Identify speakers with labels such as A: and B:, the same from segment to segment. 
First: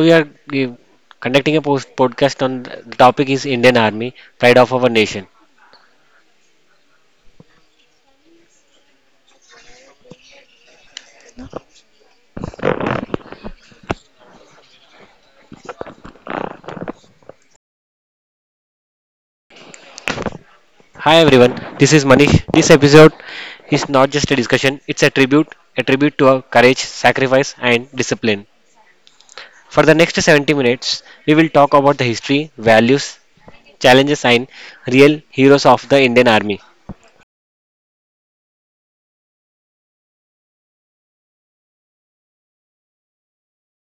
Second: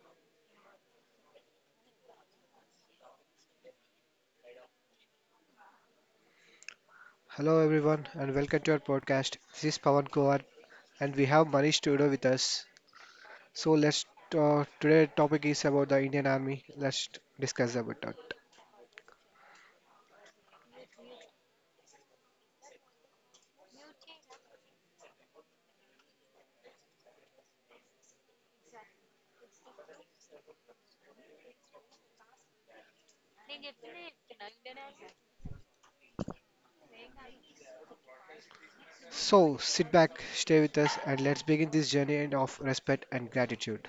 A: we are we conducting a post podcast on the topic is Indian Army, pride of our nation.
B: Hello everyone and welcome to our podcast. This is Pawan Kumar and we have Manish Tudor with us. So let's Today topic is about the Indian Army. Let's discuss about that.
A: Hi, everyone. This is Manish. This episode is not just a discussion; it's a tribute to our courage, sacrifice, and discipline. For the next 70 minutes, we will talk about the history, values, challenges, and real heroes of the Indian Army.
B: So sit back, stay with us and let's begin this journey and of respect and gratitude.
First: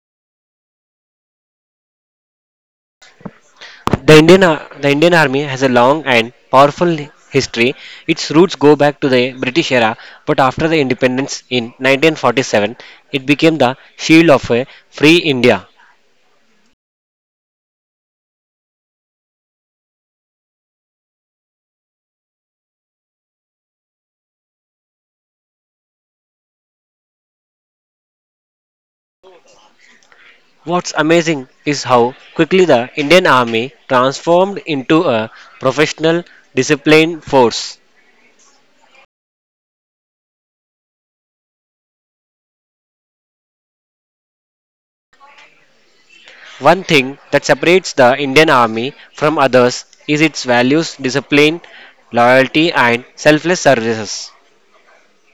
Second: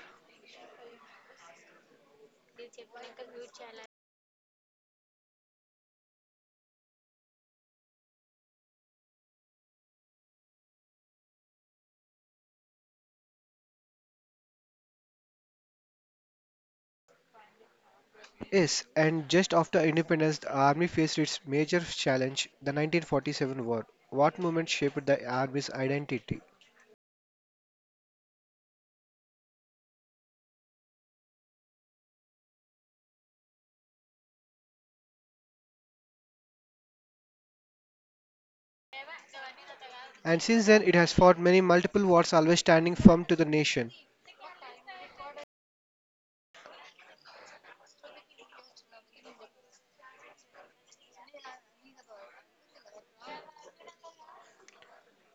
A: The Indian Army has a long and powerful history. Its roots go back to the British era, but after the independence in 1947, it became the shield of a free India.
B: Yes, and just after independence the army faced its major challenge, the 1947 war. What movement shaped the army's identity?
A: What's amazing is how quickly the Indian Army transformed into a professional, disciplined force.
B: And since then it has fought many multiple wars always standing firm to the nation.
A: One thing that separates the Indian Army from others is its values, discipline, loyalty, and selfless services.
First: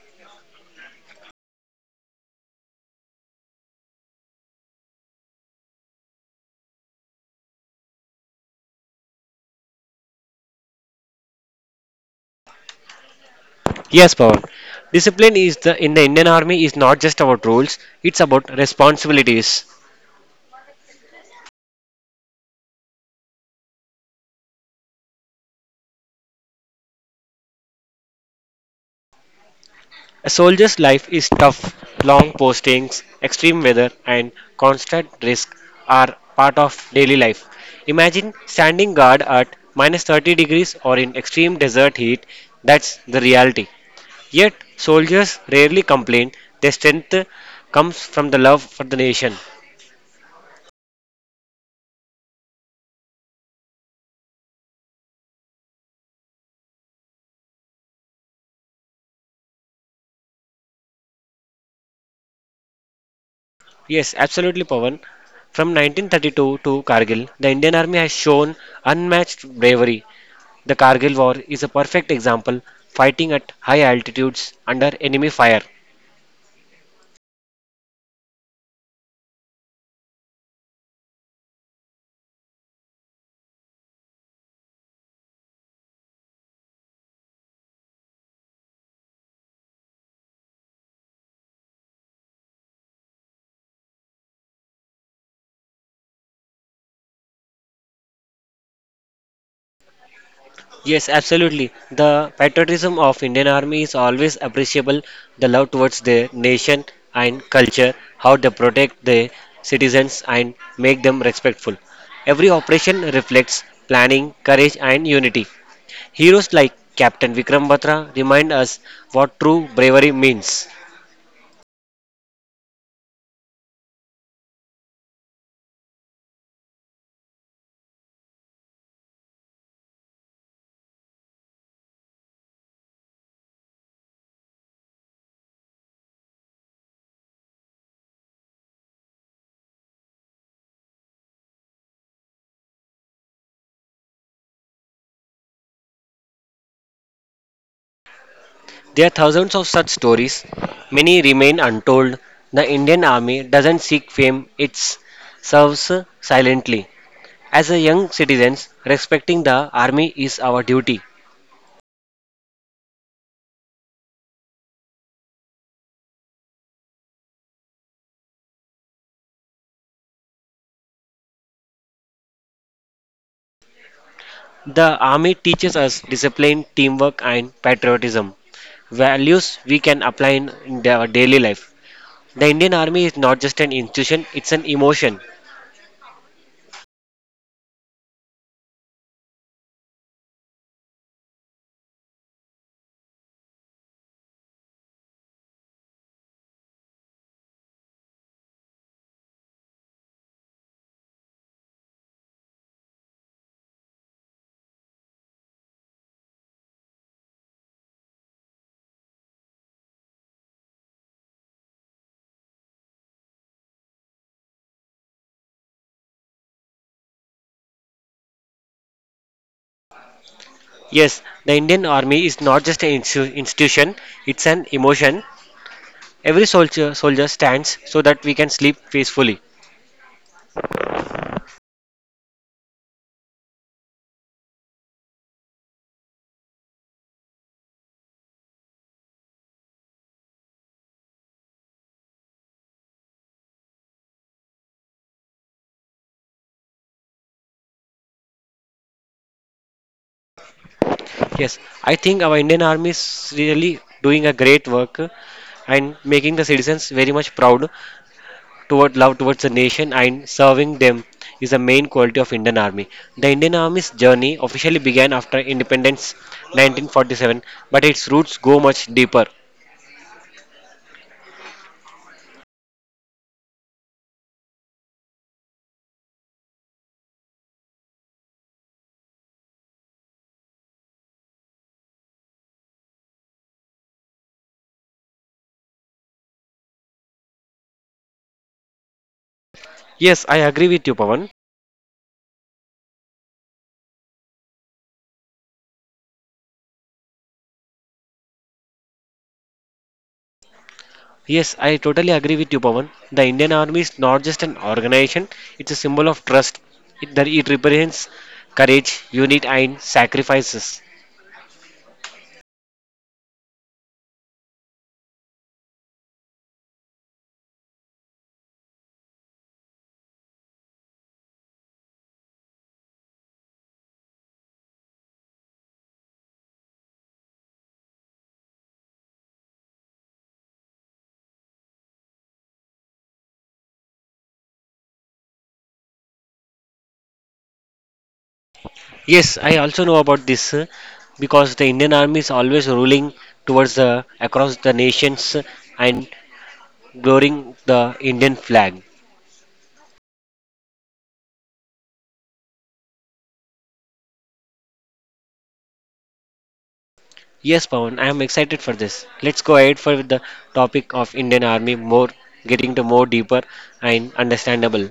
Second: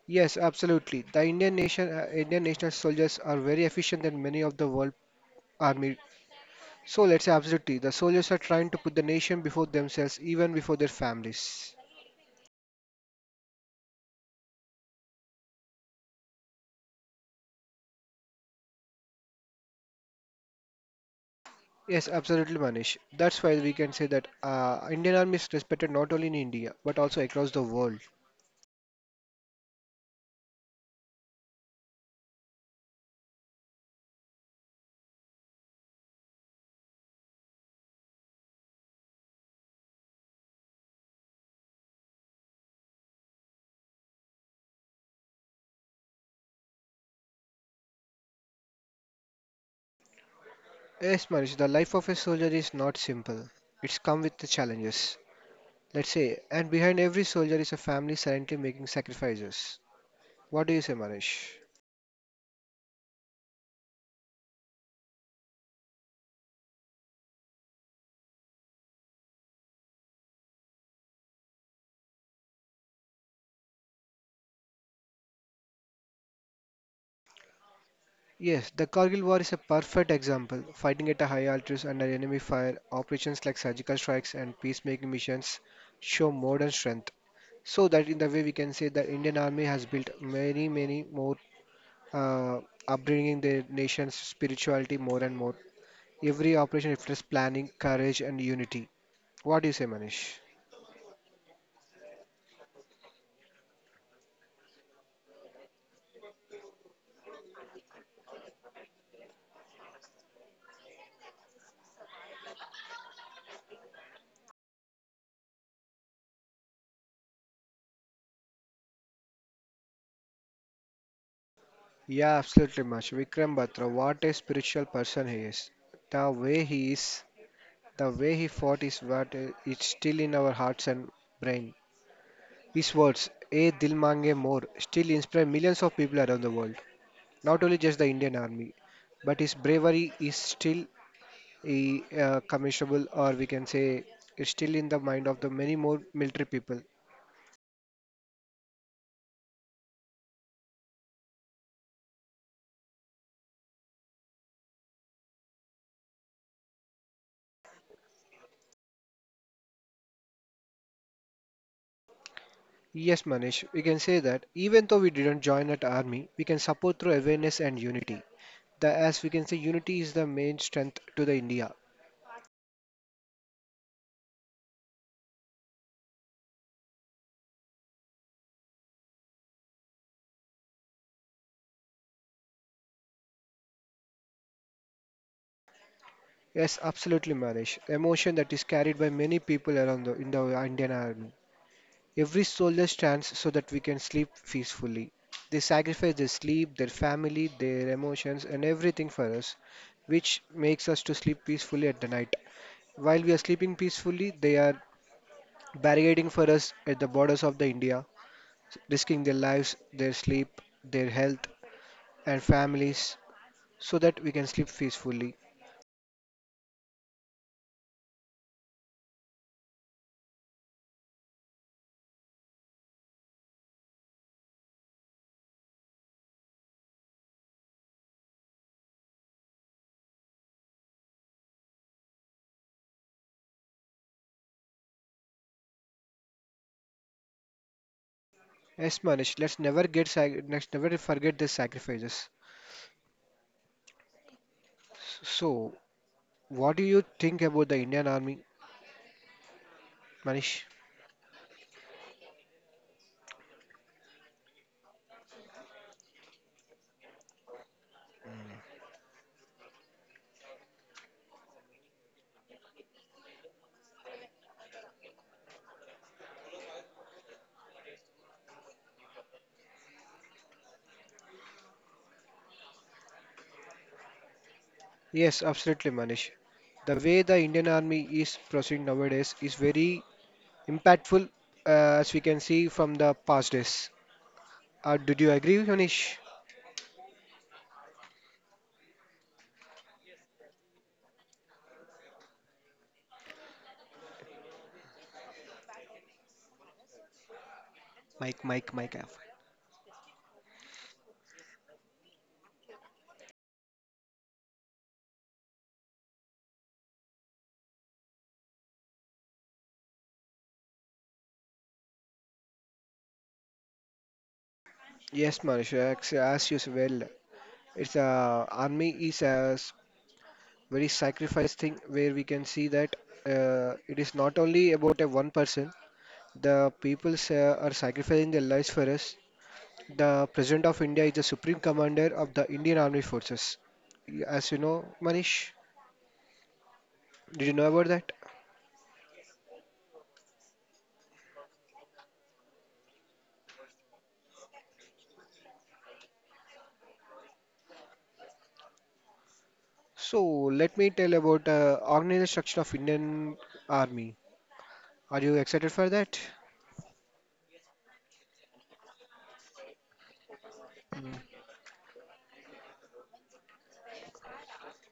B: Yes, absolutely. Indian national soldiers are very efficient than many of the world army. So let's say absolutely, the soldiers are trying to put the nation before themselves, even before their families.
A: Yes, Pawan. Discipline is the in the Indian Army is not just about rules, it's about responsibilities.
B: Yes, absolutely, Manish. That's why we can say that Indian army is respected not only in India but also across the world.
A: A soldier's life is tough. Long postings, extreme weather, and constant risk are part of daily life. Imagine standing guard at minus 30 degrees or in extreme desert heat. That's the reality. Yet, soldiers rarely complain. Their strength comes from the love for the nation.
B: Yes, Manish, the life of a soldier is not simple. It's come with the challenges. Let's say, and behind every soldier is a family silently making sacrifices. What do you say, Manish?
A: Yes, absolutely, Pawan. From 1932 to Kargil, the Indian Army has shown unmatched bravery. The Kargil War is a perfect example, fighting at high altitudes under enemy fire.
B: Yes, the Kargil War is a perfect example. Fighting at a high altitude under enemy fire, operations like surgical strikes and peacemaking missions show modern strength. So that in the way we can say the Indian Army has built many, uh, upbringing the nation's spirituality more and more. Every operation reflects planning, courage, and unity. What do you say, Manish?
A: Yes, absolutely. The patriotism of Indian Army is always appreciable. The love towards their nation and culture, how they protect their citizens and make them respectful. Every operation reflects planning, courage, and unity. Heroes like Captain Vikram Batra remind us what true bravery means.
B: Yeah, absolutely, Manish. Vikram Batra, what a spiritual person he is. The way he is The way he fought is what is still in our hearts and brain. His words, "A Dil Mange More," still inspire millions of people around the world. Not only just the Indian Army, but his bravery is still a, commendable, or we can say, is still in the mind of the many more military people.
A: There are thousands of such stories. Many remain untold. The Indian Army doesn't seek fame, it serves silently. As a young citizens, respecting the army is our duty.
B: Yes, Manish, we can say that even though we didn't join at army, we can support through awareness and unity. The as we can say, unity is the main strength to the India.
A: The army teaches us discipline, teamwork, and patriotism, values we can apply in our daily life. The Indian Army is not just an institution, it's an emotion.
B: Yes, absolutely, Manish. Emotion that is carried by many people around in the Indian Army. Every soldier stands so that we can sleep peacefully. They sacrifice their sleep, their family, their emotions, and everything for us, which makes us to sleep peacefully at the night. While we are sleeping peacefully, they are barricading for us at the borders of the India, risking their lives, their sleep, their health, and families, so that we can sleep peacefully.
A: Yes, the Indian Army is not just an institution, it's an emotion. Every soldier stands so that we can sleep peacefully.
B: Yes, Manish, let's never forget the sacrifices. So, what do you think about the Indian Army, Manish?
A: Yes, I think our Indian Army is really doing a great work and making the citizens very much proud toward love towards the nation and serving them is the main quality of Indian Army. The Indian Army's journey officially began after independence 1947, but its roots go much deeper.
B: Yes, absolutely, Manish. The way the Indian Army is proceeding nowadays is very impactful, uh, as we can see from the past days. Did you agree, Manish?
A: Yes, I agree with you, Pawan.
B: Mike, Mike, Mike. F.
A: Yes, I totally agree with you, Pawan. The Indian Army is not just an organization, it's a symbol of trust. It represents courage, unity, and sacrifices.
B: Yes, Manish, as you said, well, it's army is a s- very sacrifice thing where we can see that it is not only about a one person. The peoples Are sacrificing their lives for us. The President of India is the Supreme Commander of the Indian Army Forces. As you know, Manish, did you know about that?
A: Yes, I also know about this because the Indian Army is always ruling towards the across the nations and glorying the Indian flag.
B: So let me tell about organizational structure of Indian Army. Are you excited for that?
A: Yes, Pawan, I am excited for this. Let's go ahead for the topic of Indian Army more, getting to more deeper and understandable.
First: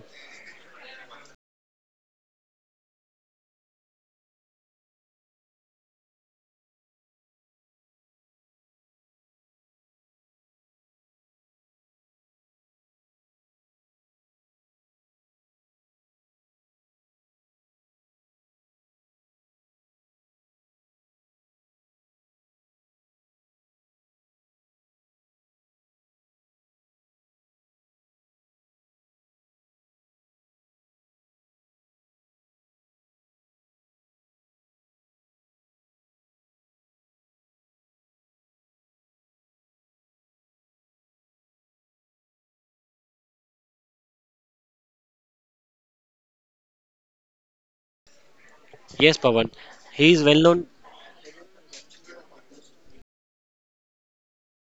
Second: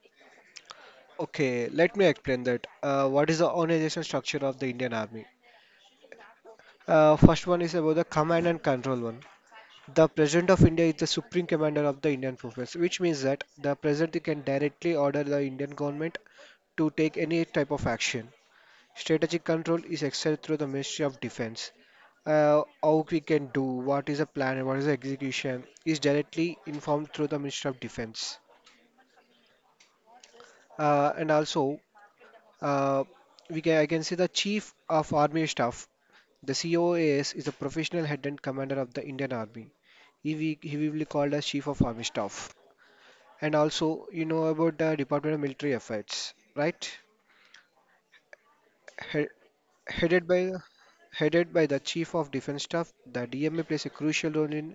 B: Okay, let me explain that. What is the organizational structure of the Indian Army? First one is about the command and control one. The President of India is the Supreme Commander of the Indian Forces, which means that the President can directly order the Indian government to take any type of action. Strategic control is excelled through the Ministry of Defense. How we can do, what is the plan, and what is the execution is directly informed through the Ministry of Defense. And also, uh, we can, I can say the Chief of Army Staff, the COAS, is the professional head and commander of the Indian Army. He will be called as Chief of Army Staff. And also, you know about the Department of Military Affairs, right?
A: Yes,
B: He-
A: Pawan, he is
B: headed
A: well
B: by
A: known.
B: headed by the Chief of Defense Staff, the DMA plays a crucial role in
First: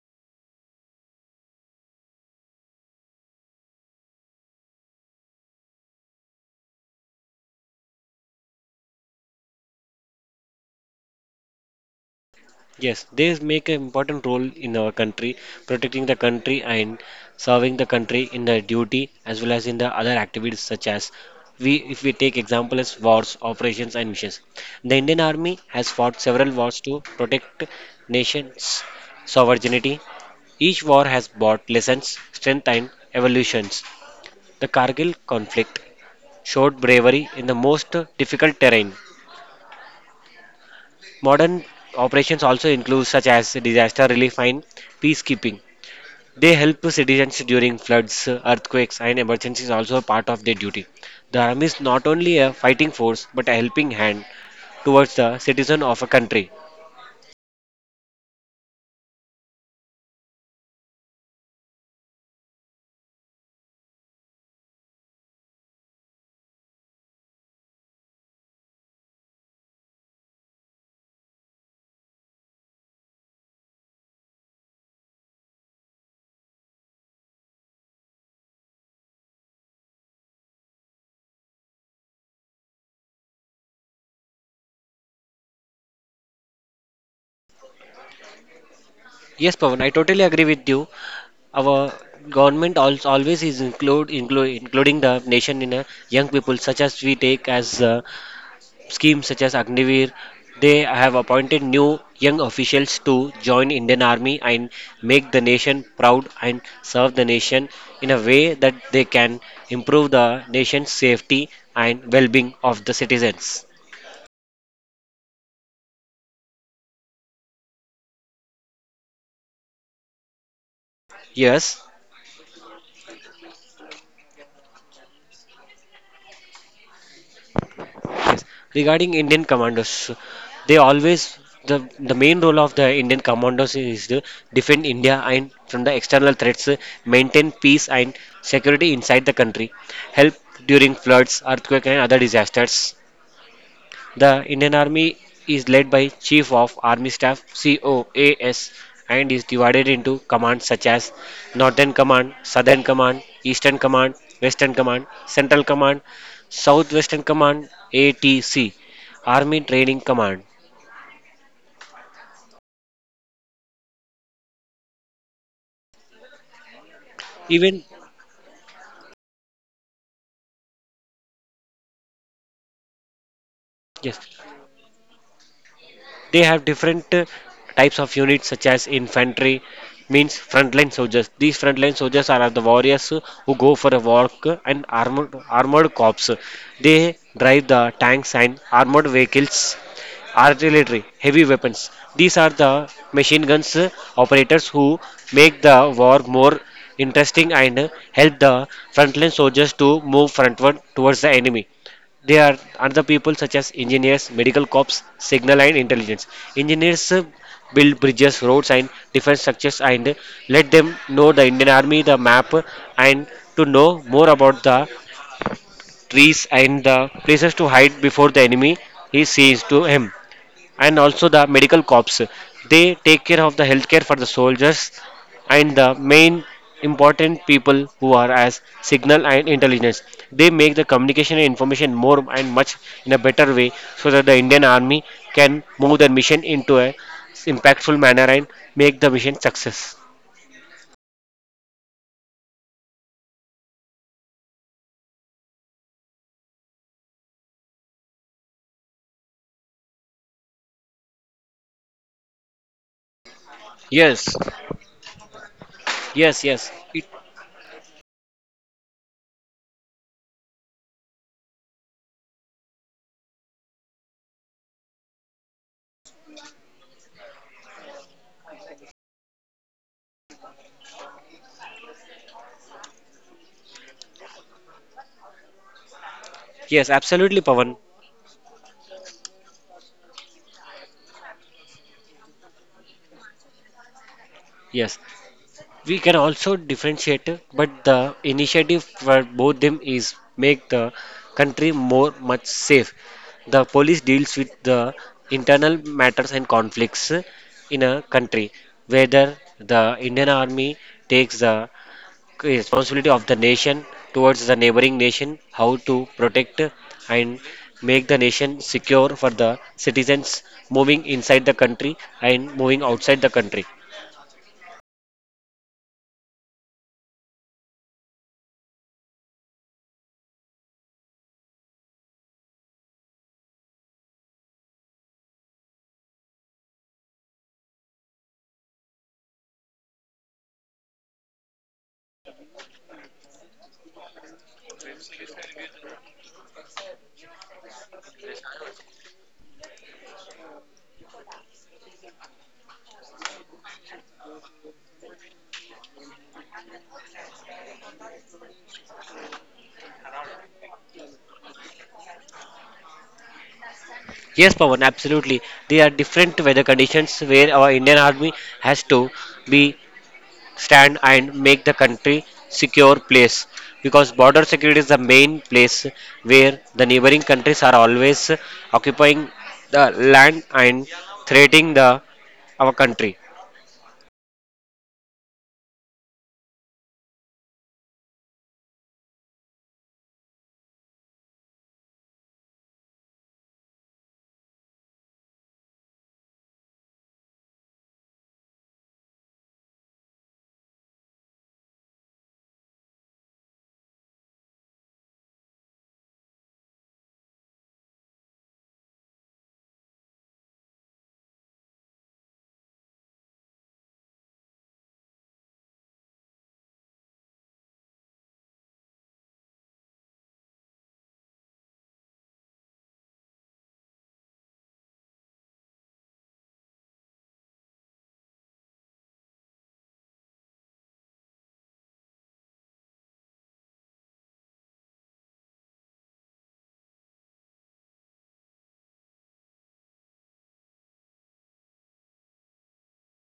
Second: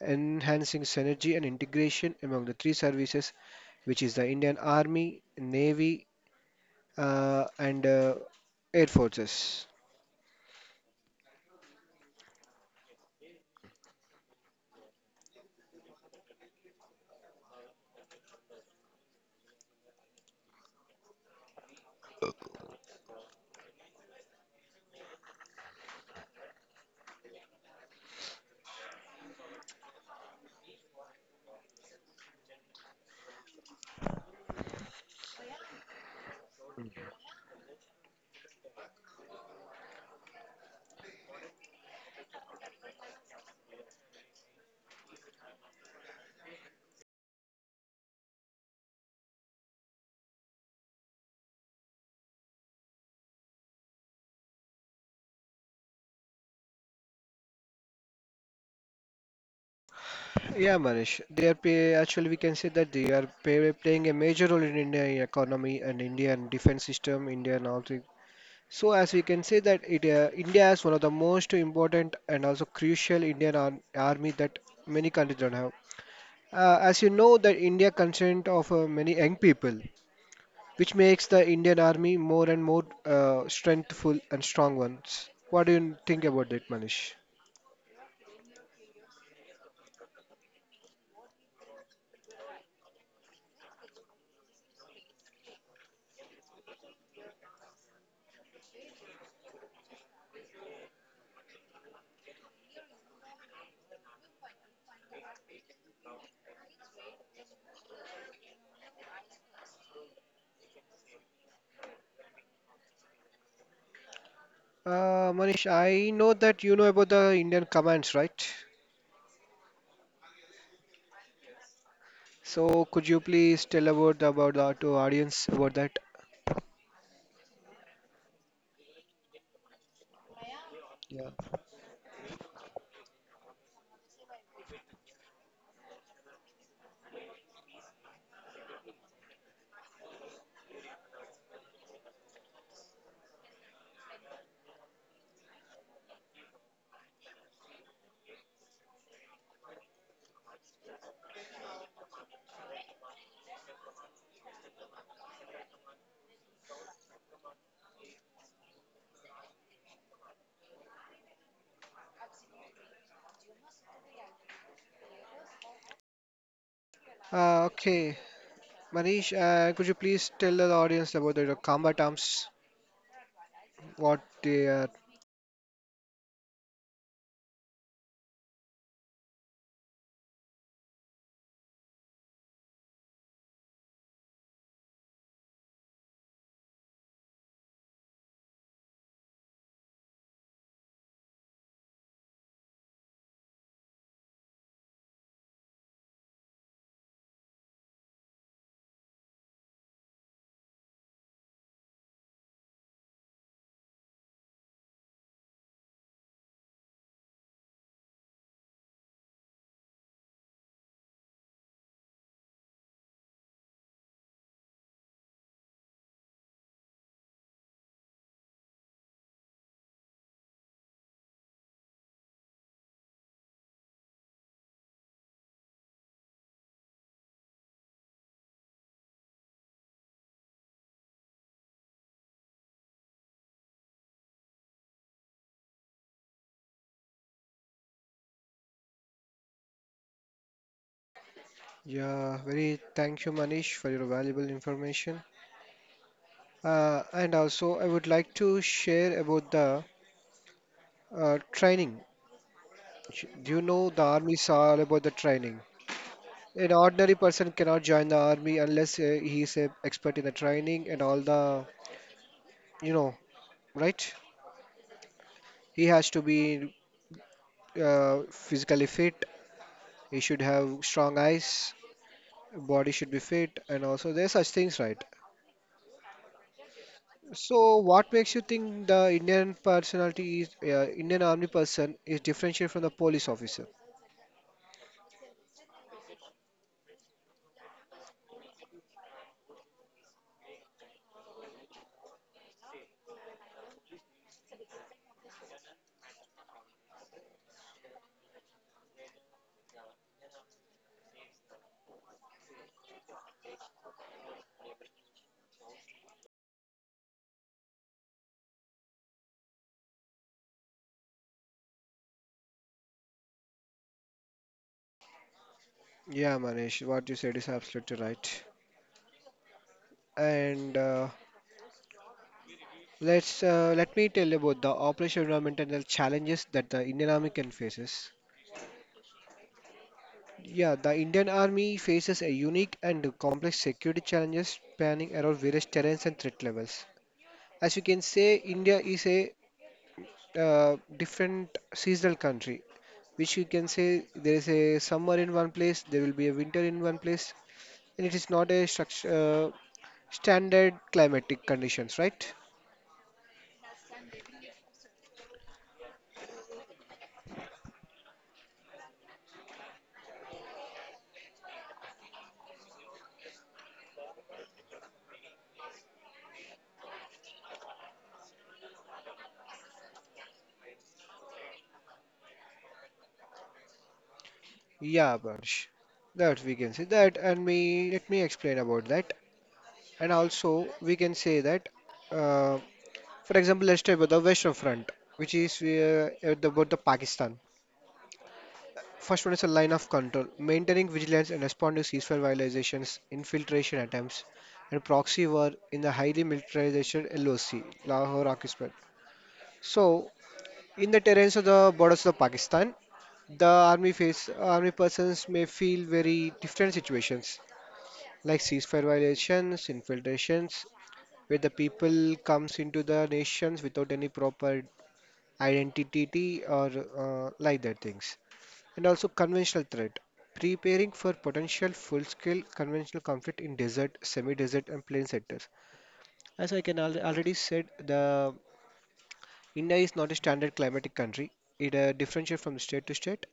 B: enhancing synergy and integration among the three services, which is the Indian Army, Navy, and Air Forces.
A: Yes, they make an important role in our country, protecting the country and serving the country in their duty as well as in the other activities such as we if we take example as wars, operations and missions. The Indian Army has fought several wars to protect nations' sovereignty. Each war has brought lessons, strength and evolutions. The Kargil conflict showed bravery in the most difficult terrain. Modern operations also include such as disaster relief and peacekeeping. They help citizens during floods, earthquakes, and emergencies also a part of their duty. The army is not only a fighting force but a helping hand towards the citizen of a country.
B: Yeah, Manish, actually we can say that they are pay, playing a major role in Indian economy and Indian defense system, Indian all three. So as we can say that India is one of the most important and also crucial army that many countries don't have. As you know, that India consent of many young people which makes the Indian army more and more strengthful and strong ones. What do you think about that, Manish?
A: Yes, Pavan, I totally agree with you. Our government also always is include, include including the nation in a young people such as we take as schemes such as Agniveer, they have appointed new young officials to join Indian Army and make the nation proud and serve the nation in a way that they can improve the nation's safety and well-being of the citizens.
B: Manish, I know that you know about the Indian commands, right?
A: Yes,
B: So could you please tell about the to audience about that?
A: regarding Indian commandos, they
B: Yeah.
A: always the main role of the Indian commandos is to defend India and from the external threats, maintain peace and security inside the country, help during floods, earthquake and other disasters. The Indian Army is led by Chief of Army Staff (COAS) and is divided into commands such as Northern Command, Southern Command, Eastern Command, Western Command, Central Command, Southwestern Command (ATC), Army Training Command. Even
B: Okay, Manish, could you please tell the audience about the combat arms,
A: yes,
B: what they are?
A: They have different types of units such as infantry means frontline soldiers. These frontline soldiers are the warriors who go for a walk and armored corps. They drive the tanks and armored vehicles artillery, heavy weapons. These are the machine guns operators who make the war more interesting and help the frontline soldiers to move frontward towards the enemy. They are other people such as engineers, medical cops, signal and intelligence. Engineers build bridges, roads and defense structures and let them know the Indian army, the map and to know more about the trees and the places to hide before the enemy he sees to him and also the medical corps. They take care of the healthcare for the soldiers and the main important people who are as signal and intelligence. They make the communication and information more and much in a better way so that the Indian Army can move their mission into a impactful manner and make the mission success.
B: Yeah, very thank you, Manish, for your valuable information. I would like to share about the training. Do you know the army
A: Yes,
B: is all about the training?
A: yes, yes,
B: An ordinary person cannot join the army unless he is a expert in the training and all the, you know, right? He has to be physically fit. He should have strong eyes. Body should be fit, and also there's such things, right?
A: yes, absolutely,
B: So,
A: Pavan.
B: what makes you think the Indian army person is differentiated from the police officer?
A: Yes, we can also differentiate, but the initiative for both them is make the country more much safe. The police deals with the internal matters and conflicts in a country, whether the Indian army takes the responsibility of the nation towards the neighboring nation, how to protect and make the nation secure for the citizens moving inside the country and moving outside the country.
B: Yeah, Manish, what you said is absolutely right. And let's let me tell you about the operational environmental challenges that the Indian Army can faces. Yeah, the Indian Army faces a unique and complex security challenges spanning around various terrains and threat levels. As you can say, India is a different seasonal country, which you can say there is a summer in one place, there will be a winter in one place, and it is not a structure, standard climatic conditions, right?
A: Yes, Pawan, absolutely. There are different weather conditions where our Indian Army has to be stand and make the country secure place because border security is the main place where the neighboring countries are always occupying the land and threatening the our country.
B: Yeah, Bansh. That we can say that, and me Let me explain about that. And also, we can say that, uh, for example, let's take about the Western Front, which is about the Pakistan. First one is a line of control, maintaining vigilance and responding to ceasefire violations, infiltration attempts, and proxy war in the highly militarized LOC, Lahore occupied. So, in the terrains of the borders of Pakistan, the army face army persons may feel very different situations like ceasefire violations, infiltrations, where the people comes into the nations without any proper identity or like that things. And also conventional threat. Preparing for potential full-scale conventional conflict in desert, semi-desert and plain sectors. As I already said, the India is not a standard climatic country. It differentiates from state to state.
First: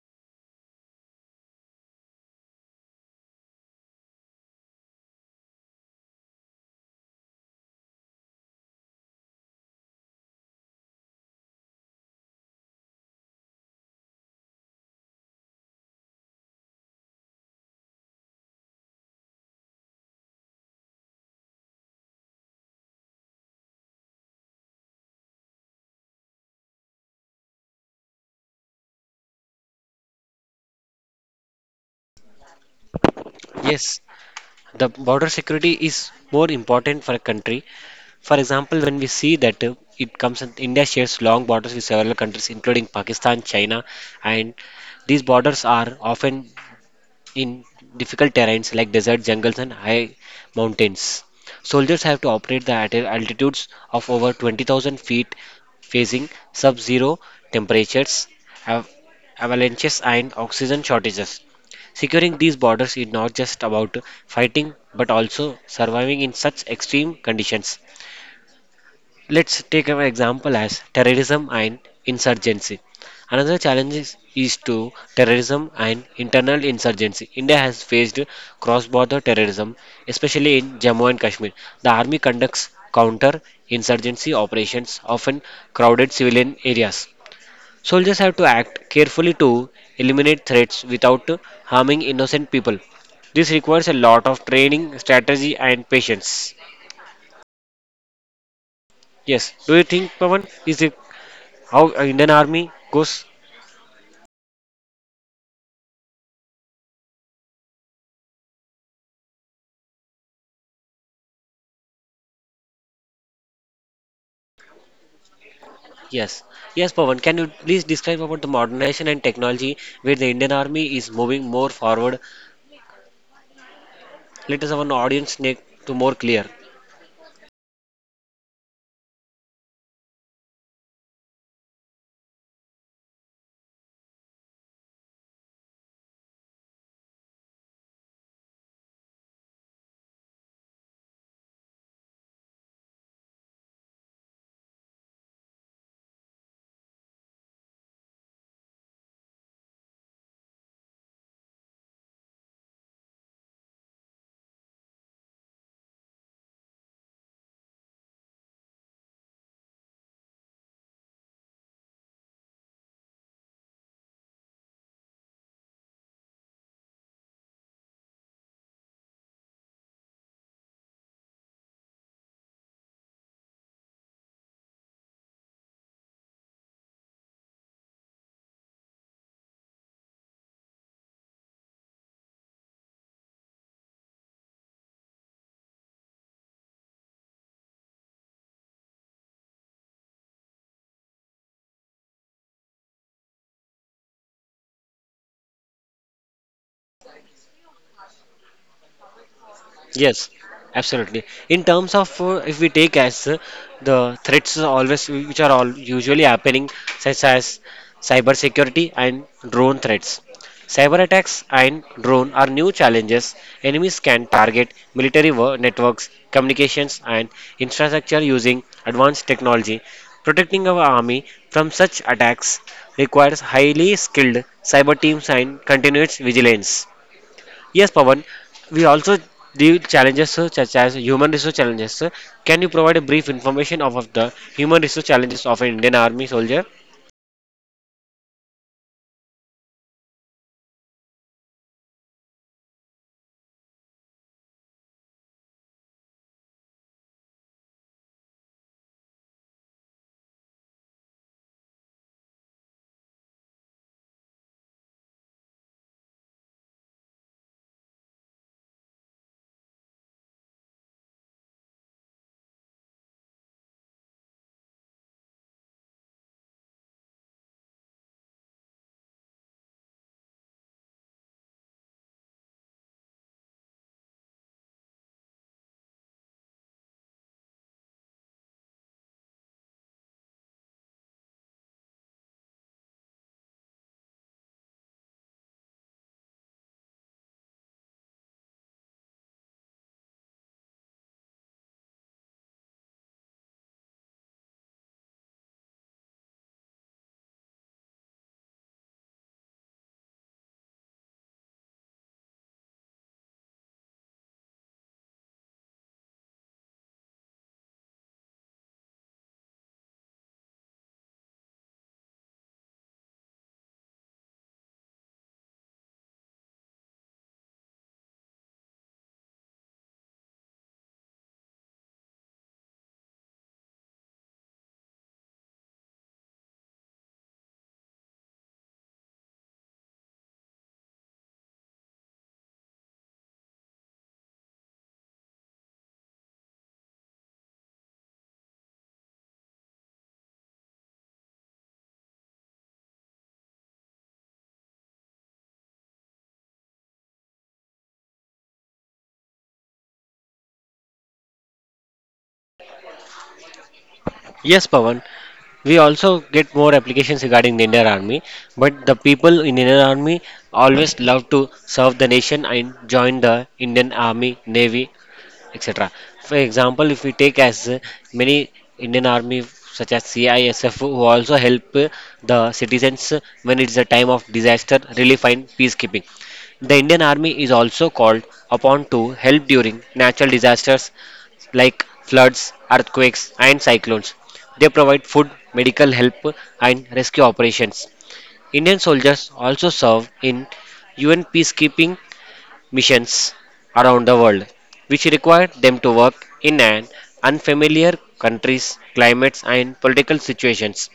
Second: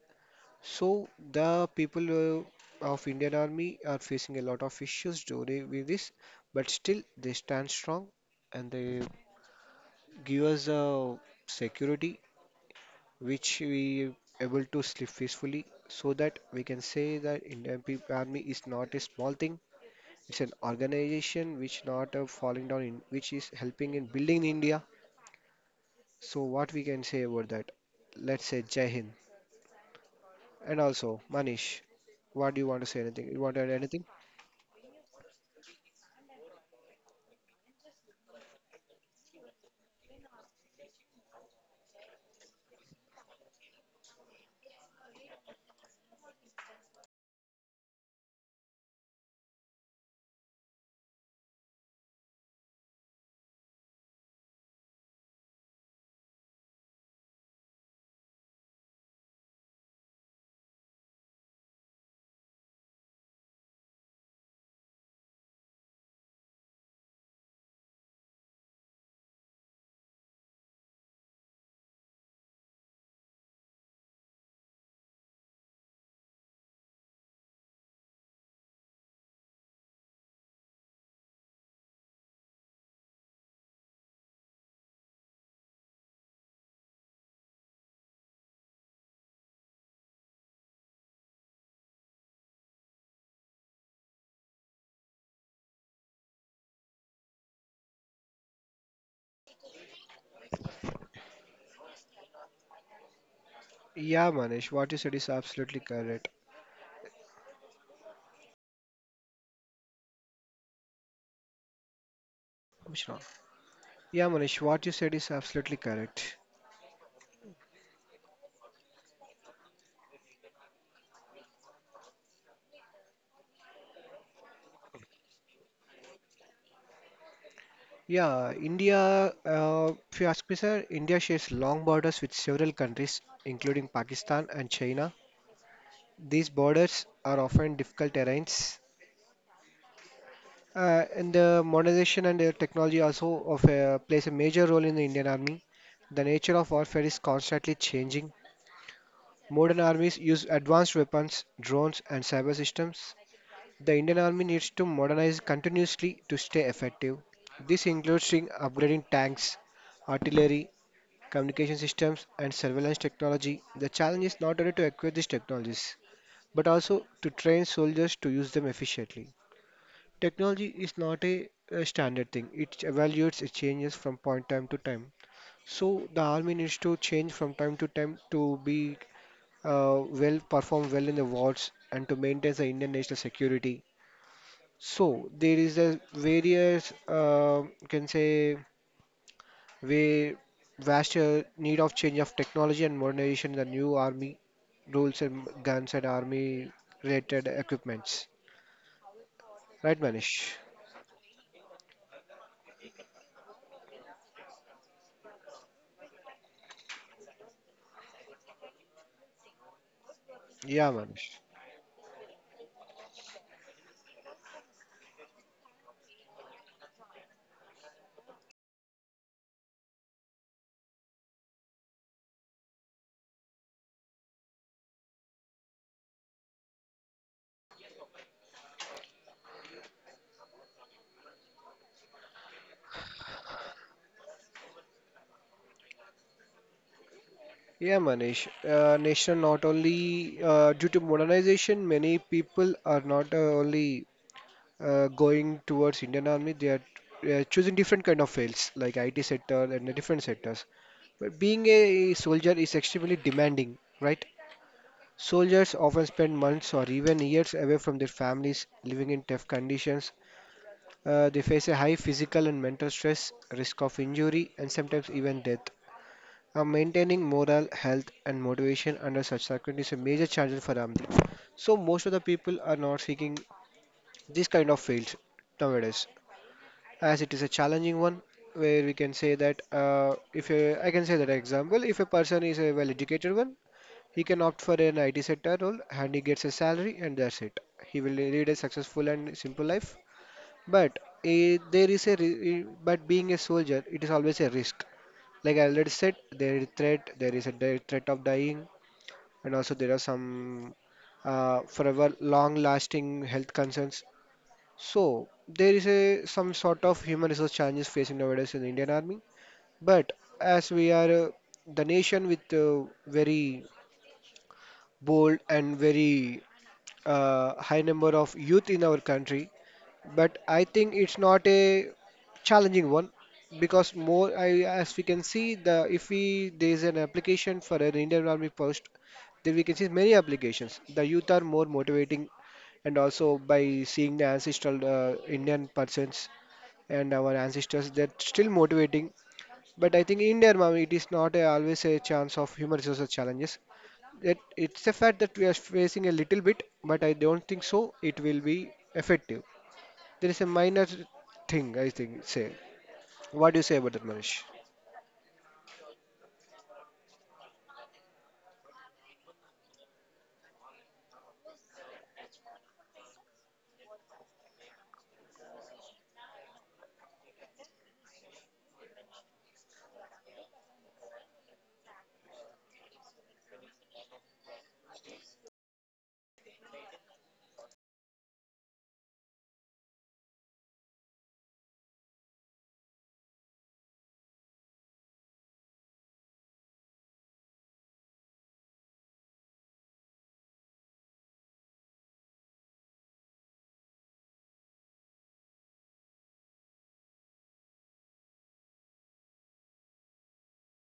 B: So the people uh, of Indian Army are facing a lot of issues during with this, but still they stand strong and they give us a security which we able to sleep peacefully so that we can say that army is not a small thing. It's an organization which not falling down in which is helping in building India. So what we can say about that? Let's say Jai Hind. And also Manish, what do you want to say anything? You want to add
A: Yes,
B: anything?
A: the border security is more important for a country. For example, when we see that it comes in India shares long borders with several countries, including Pakistan, China, and these borders are often in difficult terrains like desert jungles and high mountains. Soldiers have to operate the at altitudes of over 20,000 feet, facing sub-zero temperatures, av- avalanches, and oxygen shortages. Securing these borders is not just about fighting but also surviving in such extreme conditions. Let's take an example as terrorism and insurgency. Another challenge is to terrorism and internal insurgency. India has faced cross-border terrorism, especially in Jammu and Kashmir. The army conducts counter-insurgency operations, often crowded civilian areas. Soldiers have to act carefully to eliminate threats without harming innocent people. This requires a lot of training, strategy, and patience. Yes, do you think, Pawan, is the How Indian Army goes?
B: Yeah, Manish, what you said is absolutely correct. What's wrong? Yeah, Manish, what you said is absolutely correct.
A: Yes. Yes, Pawan, can you please describe about the modernization and technology where the Indian Army is moving more forward? Let us have an audience make to more clear.
B: If you ask me, sir, India shares long borders with several countries, including Pakistan and China. These borders are often difficult terrains. And the modernization and technology also plays a major role in the Indian army. The nature of warfare is constantly changing. Modern armies use advanced weapons, drones, and cyber systems. The Indian army needs to modernize continuously to stay effective. This includes in upgrading tanks, artillery, communication systems, and surveillance technology. The challenge is not only to acquire these technologies, but also to train soldiers to use them efficiently. Technology is not a standard thing, it evaluates, it changes from point time to time. So the army needs to change from time to time to be perform well in the wars and to maintain the Indian national security. So there is a various you can say we vast need of change of technology and modernization in the new army rules and guns and army related equipments. Right,
A: Yes,
B: Manish?
A: absolutely. In terms of if we take as the threats are always which are all usually happening, such as cyber security and drone threats.
B: Yeah,
A: Cyber attacks
B: Manish.
A: and drone are new challenges. Enemies can target military networks, communications, and infrastructure using advanced technology. Protecting our army from such attacks requires highly skilled cyber teams and continuous vigilance. Yes, Pawan, we also deal challenges such as human resource challenges. Can you provide a brief information of the human resource challenges of an Indian Army soldier?
B: Yeah, Manish. Nation not only due to modernization, many people are not only going towards Indian Army. They are choosing different kind of fields like IT sector and the different sectors. But being a soldier is extremely demanding, right? Soldiers often spend months or even years away from their families, living in tough conditions. They face a high physical and mental stress, risk of injury, and sometimes even death. Maintaining morale, health, and motivation under such circumstances is a major challenge for Amdi. So, most of the people are not seeking this kind of fields nowadays, as it is a challenging one. Where we can say that if a, I can say that example, if a person is a well-educated one, he can opt for an IT sector role and he gets a salary and that's it. He will lead a successful and simple life. But eh, there is a re- eh, but being a soldier, it is always a risk. Like I already said, there is threat, there is a di- threat of dying, and also there are some forever long-lasting health concerns. So there is a some sort of human resource challenges facing nowadays in the Indian Army. But as we are the nation with very bold and very high number of youth in our country, but I think it's not a challenging one because as we can see the if we there is an application for an Indian Army post, then we can see many applications. The youth are more motivating, and also by seeing the ancestral Indian persons and our ancestors, they're still motivating. But I think in India, Army, it is not a, always a chance of human resources challenges. It's a fact that we are facing a little bit, but I don't think so. It will be effective. There is a minor thing, I think. Say, what do you say about that, Manish?
A: Yes, Pawan. We also get more applications regarding the Indian Army, but the people in Indian Army always love to serve the nation and join the Indian Army, Navy, etc. For example, if we take as many Indian army such as CISF who also help the citizens when it's a time of disaster relief and peacekeeping. The Indian army is also called upon to help during natural disasters like floods, earthquakes and cyclones. They provide food, medical help and rescue operations. Indian soldiers also serve in UN peacekeeping missions around the world, which required them to work in an unfamiliar countries, climates, and political situations.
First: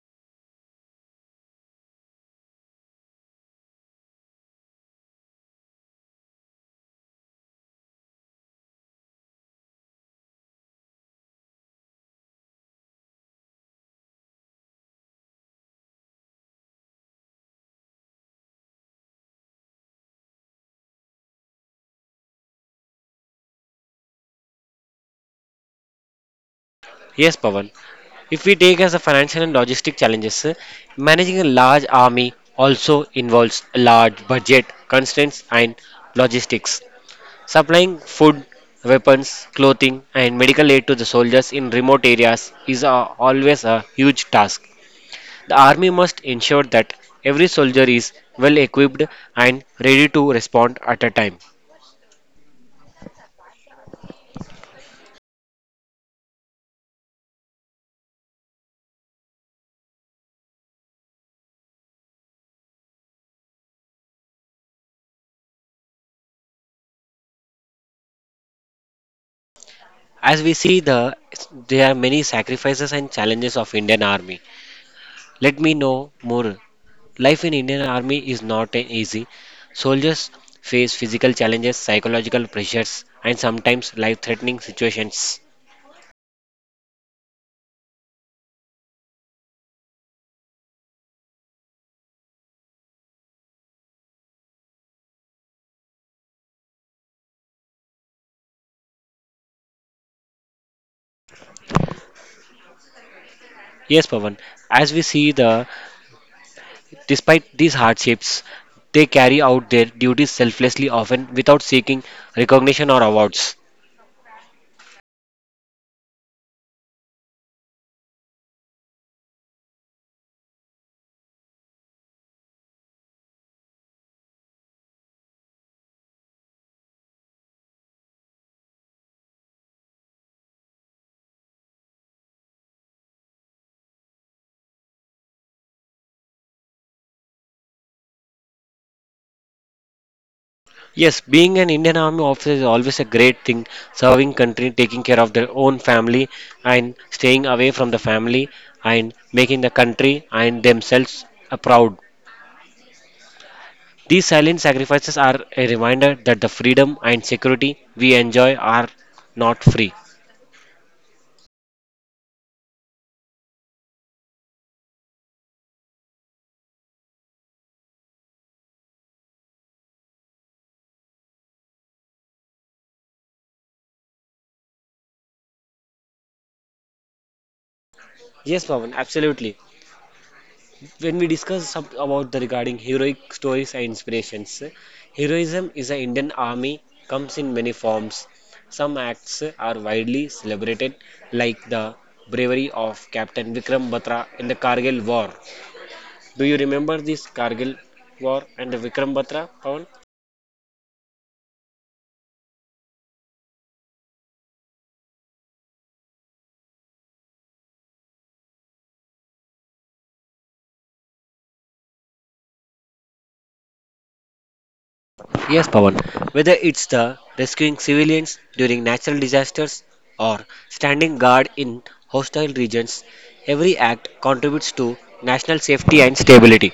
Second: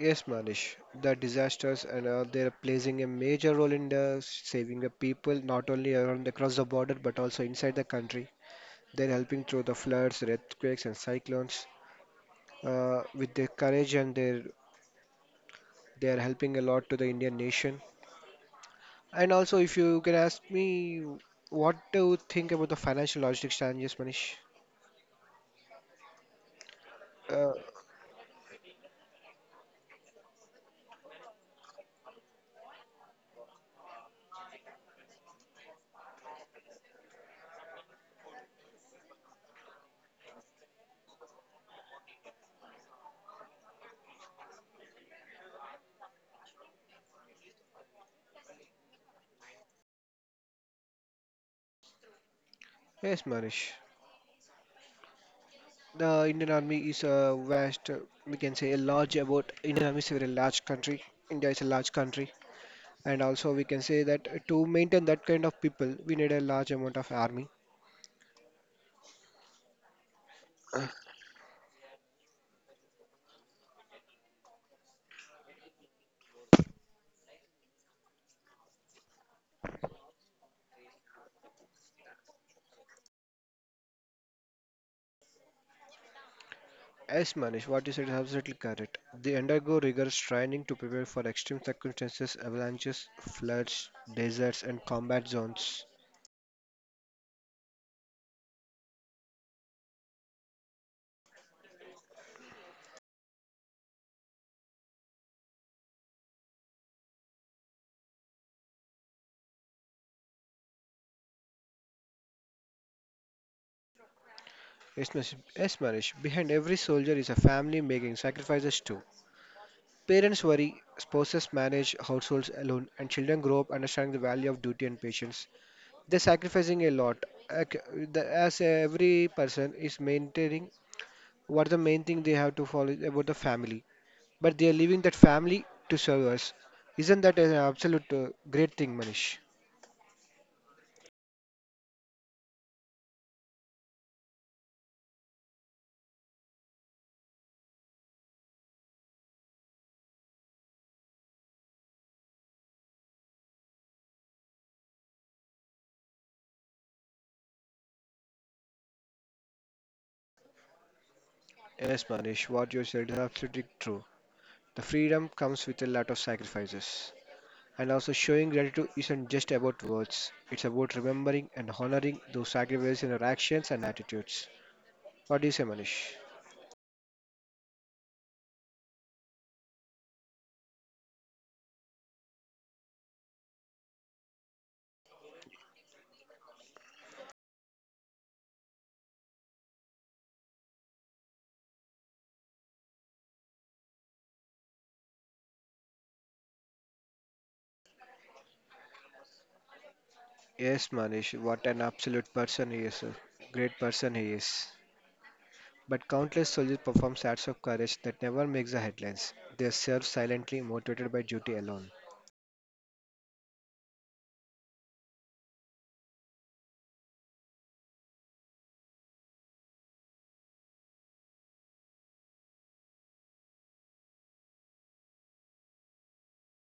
B: Yes, Manish. The disasters and all, they're playing a major role in the saving the people, not only around across the border but also inside the country. They're helping through the floods, earthquakes, and cyclones. With their courage and their, they are helping a lot to the Indian nation. And also, if you can ask me what do you think about the financial logistics challenges, Manish?
A: Yes,
B: Uh,
A: Pawan. If we take as a financial and logistic challenges, managing a large army also involves a large budget, constraints, and logistics. Supplying food, weapons, clothing, and medical aid to the soldiers in remote areas is always a huge task. The army must ensure that every soldier is well equipped and ready to respond at a time.
B: yes, Manish. The Indian Army is a vast, we can say a large about Indian Army is a very large country. India is a large country. And also, we can say that to maintain that kind of people, we need a large amount of army.
A: As we see there are many sacrifices and challenges of Indian army. Let me know more. Life in Indian army is not easy. Soldiers face physical challenges, psychological pressures and sometimes life-threatening situations.
B: Yes, Manish, what you said is absolutely correct. They undergo rigorous training to prepare for extreme circumstances, avalanches, floods, deserts, and combat zones.
A: Yes, Pavan, as we see the despite these hardships, they carry out their duties selflessly often without seeking recognition or awards.
B: Yes, Manish. Behind every soldier is a family making sacrifices too. Parents worry, spouses manage households alone, and children grow up understanding the value of duty and patience. They're sacrificing a lot. Ac- As every person is maintaining what the main thing they have to follow is about the family, but they are leaving that family to serve us. Isn't that an absolute great thing, Manish?
A: Yes, being an Indian Army officer is always a great thing. Serving country, taking care of their own family, and staying away from the family, and making the country and themselves a proud. These silent sacrifices are a reminder that the freedom and security we enjoy are not free.
B: Yes, Manish. What you said is absolutely true. The freedom comes with a lot of sacrifices. And also, showing gratitude isn't just about words, it's about remembering and honoring those sacrifices in our actions and attitudes. What do you say, Manish?
A: Yes, Pawan, absolutely. When we discuss some about the regarding heroic stories and inspirations, heroism is the Indian army comes in many forms. Some acts are widely celebrated, like the bravery of Captain Vikram Batra in the Kargil War. Do you remember this Kargil War and the Vikram Batra, Pawan?
B: Yes, Manish, what an absolute person he is. A great person he is. But countless soldiers perform acts of courage that never makes the headlines. They serve silently, motivated by duty alone.
A: Yes, Pawan. Whether it's the rescuing civilians during natural disasters or standing guard in hostile regions, every act contributes to national safety and stability.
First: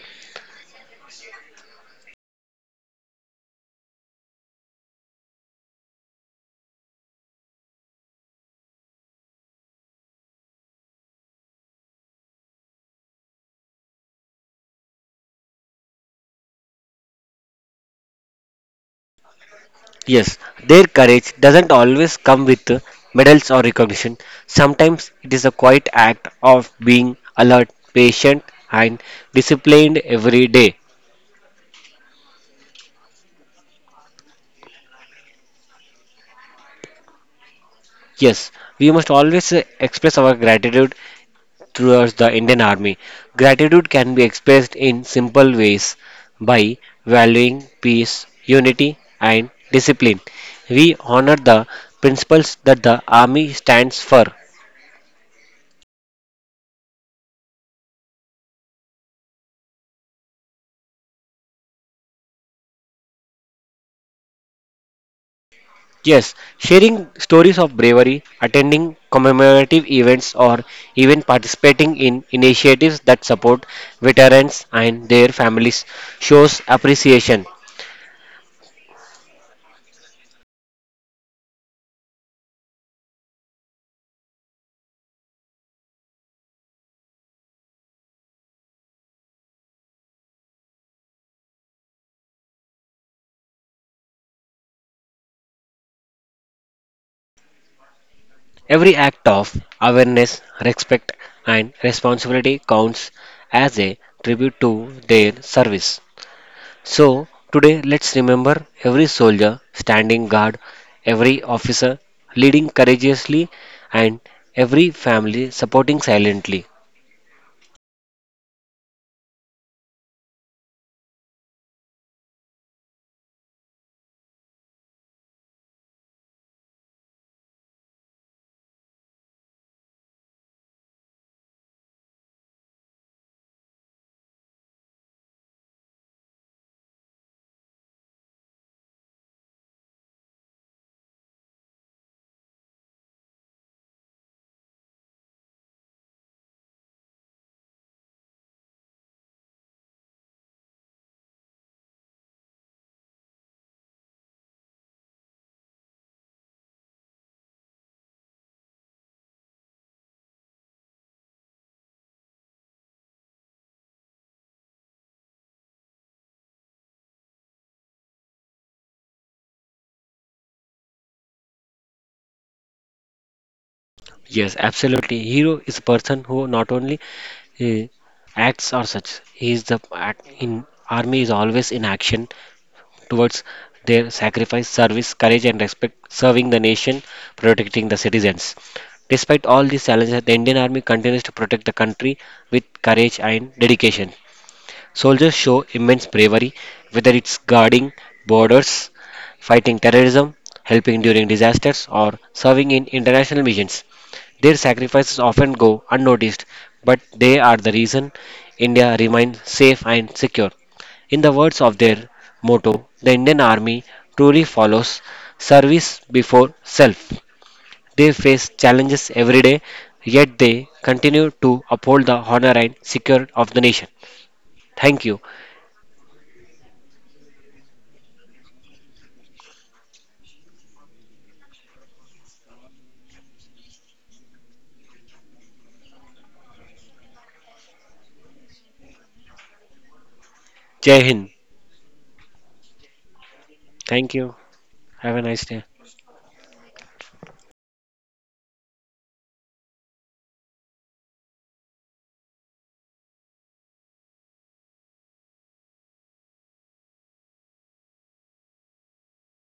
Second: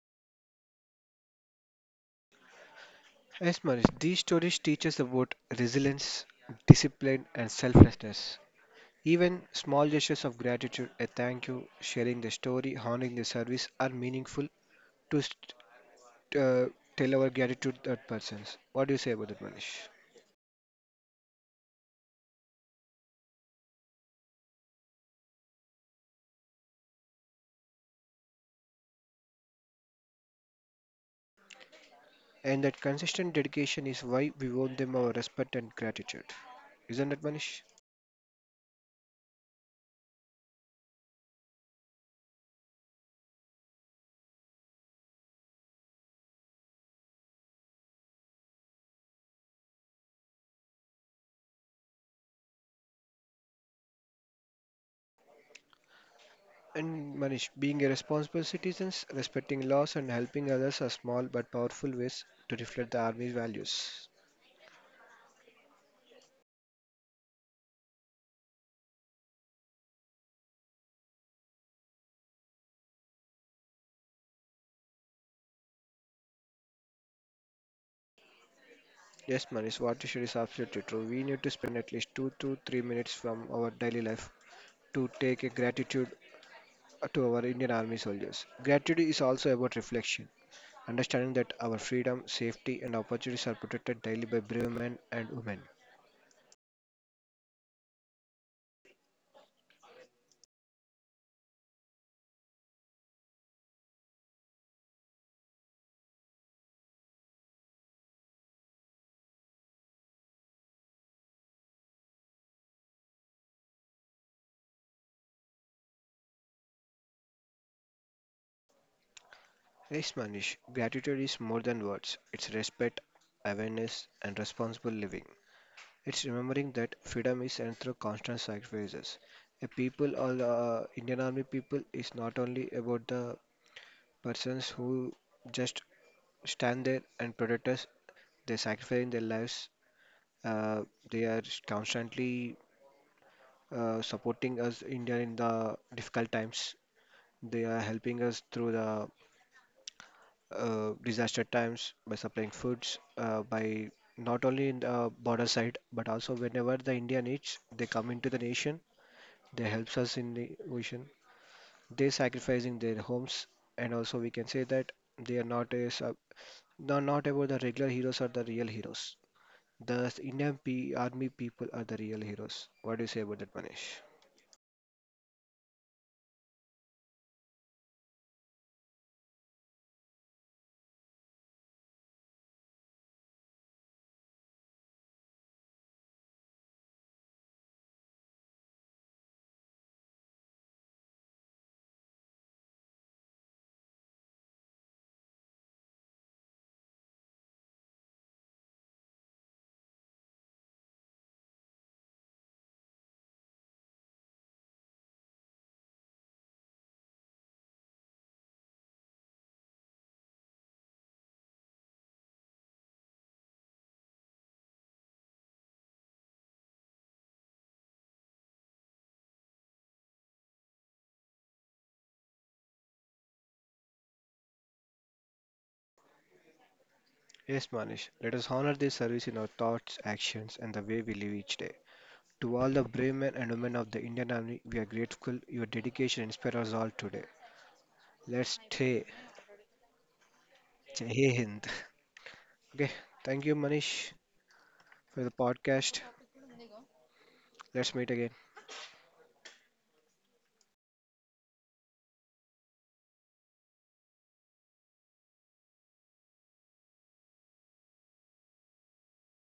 B: Yes, Manish, these stories teach us about resilience, discipline, and selflessness. Even small gestures of gratitude, a thank you, sharing the story, honoring the service are meaningful to st- uh, tell our gratitude that persons. What do you say about that, Manish?
A: Yes, their courage doesn't always come with medals or recognition. Sometimes it is a quiet act of being alert, patient, and disciplined every day.
B: And that consistent dedication is why we owe them our respect and gratitude. Isn't it, Manish?
A: Yes, we must always express our gratitude towards the Indian Army. Gratitude can be expressed in simple ways by valuing peace, unity, and discipline. We honor the principles that the Army stands for.
B: And Manish, being a responsible citizens, respecting laws and helping others are small but powerful ways to reflect the army's values.
A: Yes, sharing stories of bravery, attending commemorative events, or even participating in initiatives that support veterans and their families shows appreciation.
B: Yes, Manish, what you said is absolutely true. We need to spend at least 2 to 3 minutes from our daily life to take a gratitude to our Indian Army soldiers. Gratitude is also about reflection. Understanding that our freedom, safety, and opportunities are protected daily by brave men and women.
A: Every act of awareness, respect, and responsibility counts as a tribute to their service. So, today let's remember every soldier standing guard, every officer leading courageously, and every family supporting silently.
B: Yes, Manish, gratitude is more than words, it's respect, awareness, and responsible living. It's remembering that freedom is earned through constant sacrifices. A people or the Indian Army people is not only about the persons who just stand there and protect us, they're sacrificing their lives, uh, they are constantly supporting us India in the difficult times. They are helping us through the disaster times by supplying foods, by not only in the border side, but also whenever the India needs, they come into the nation. They helps us in the ocean. They sacrificing their homes, and also we can say that they are not a sub, no, not about the regular heroes or the real heroes. The Indian P army people are the real heroes. What do you say about that, Manish?
A: Yes, absolutely. Hero is a person who not only uh, acts or such. He is the act in army is always in action towards their sacrifice, service, courage, and respect, serving the nation, protecting the citizens. Despite all these challenges, the Indian Army continues to protect the country with courage and dedication. Soldiers show immense bravery, whether it's guarding borders, fighting terrorism, helping during disasters, or serving in international missions. Their sacrifices often go unnoticed, but they are the reason India remains safe and secure. In the words of their motto, the Indian Army truly follows service before self. They face challenges every day, yet they continue to uphold the honor and security of the nation. Thank you.
B: Yes, Manish. Let us honor their service in our thoughts, actions, and the way we live each day. To all the brave men and women of the Indian Army, we are grateful. Your dedication inspires us all today. Let's stay.
A: Jai Hind.
B: Jai Hind. Okay, thank you, Manish,
A: Thank you. Have a
B: for the
A: nice day.
B: podcast. Let's meet again.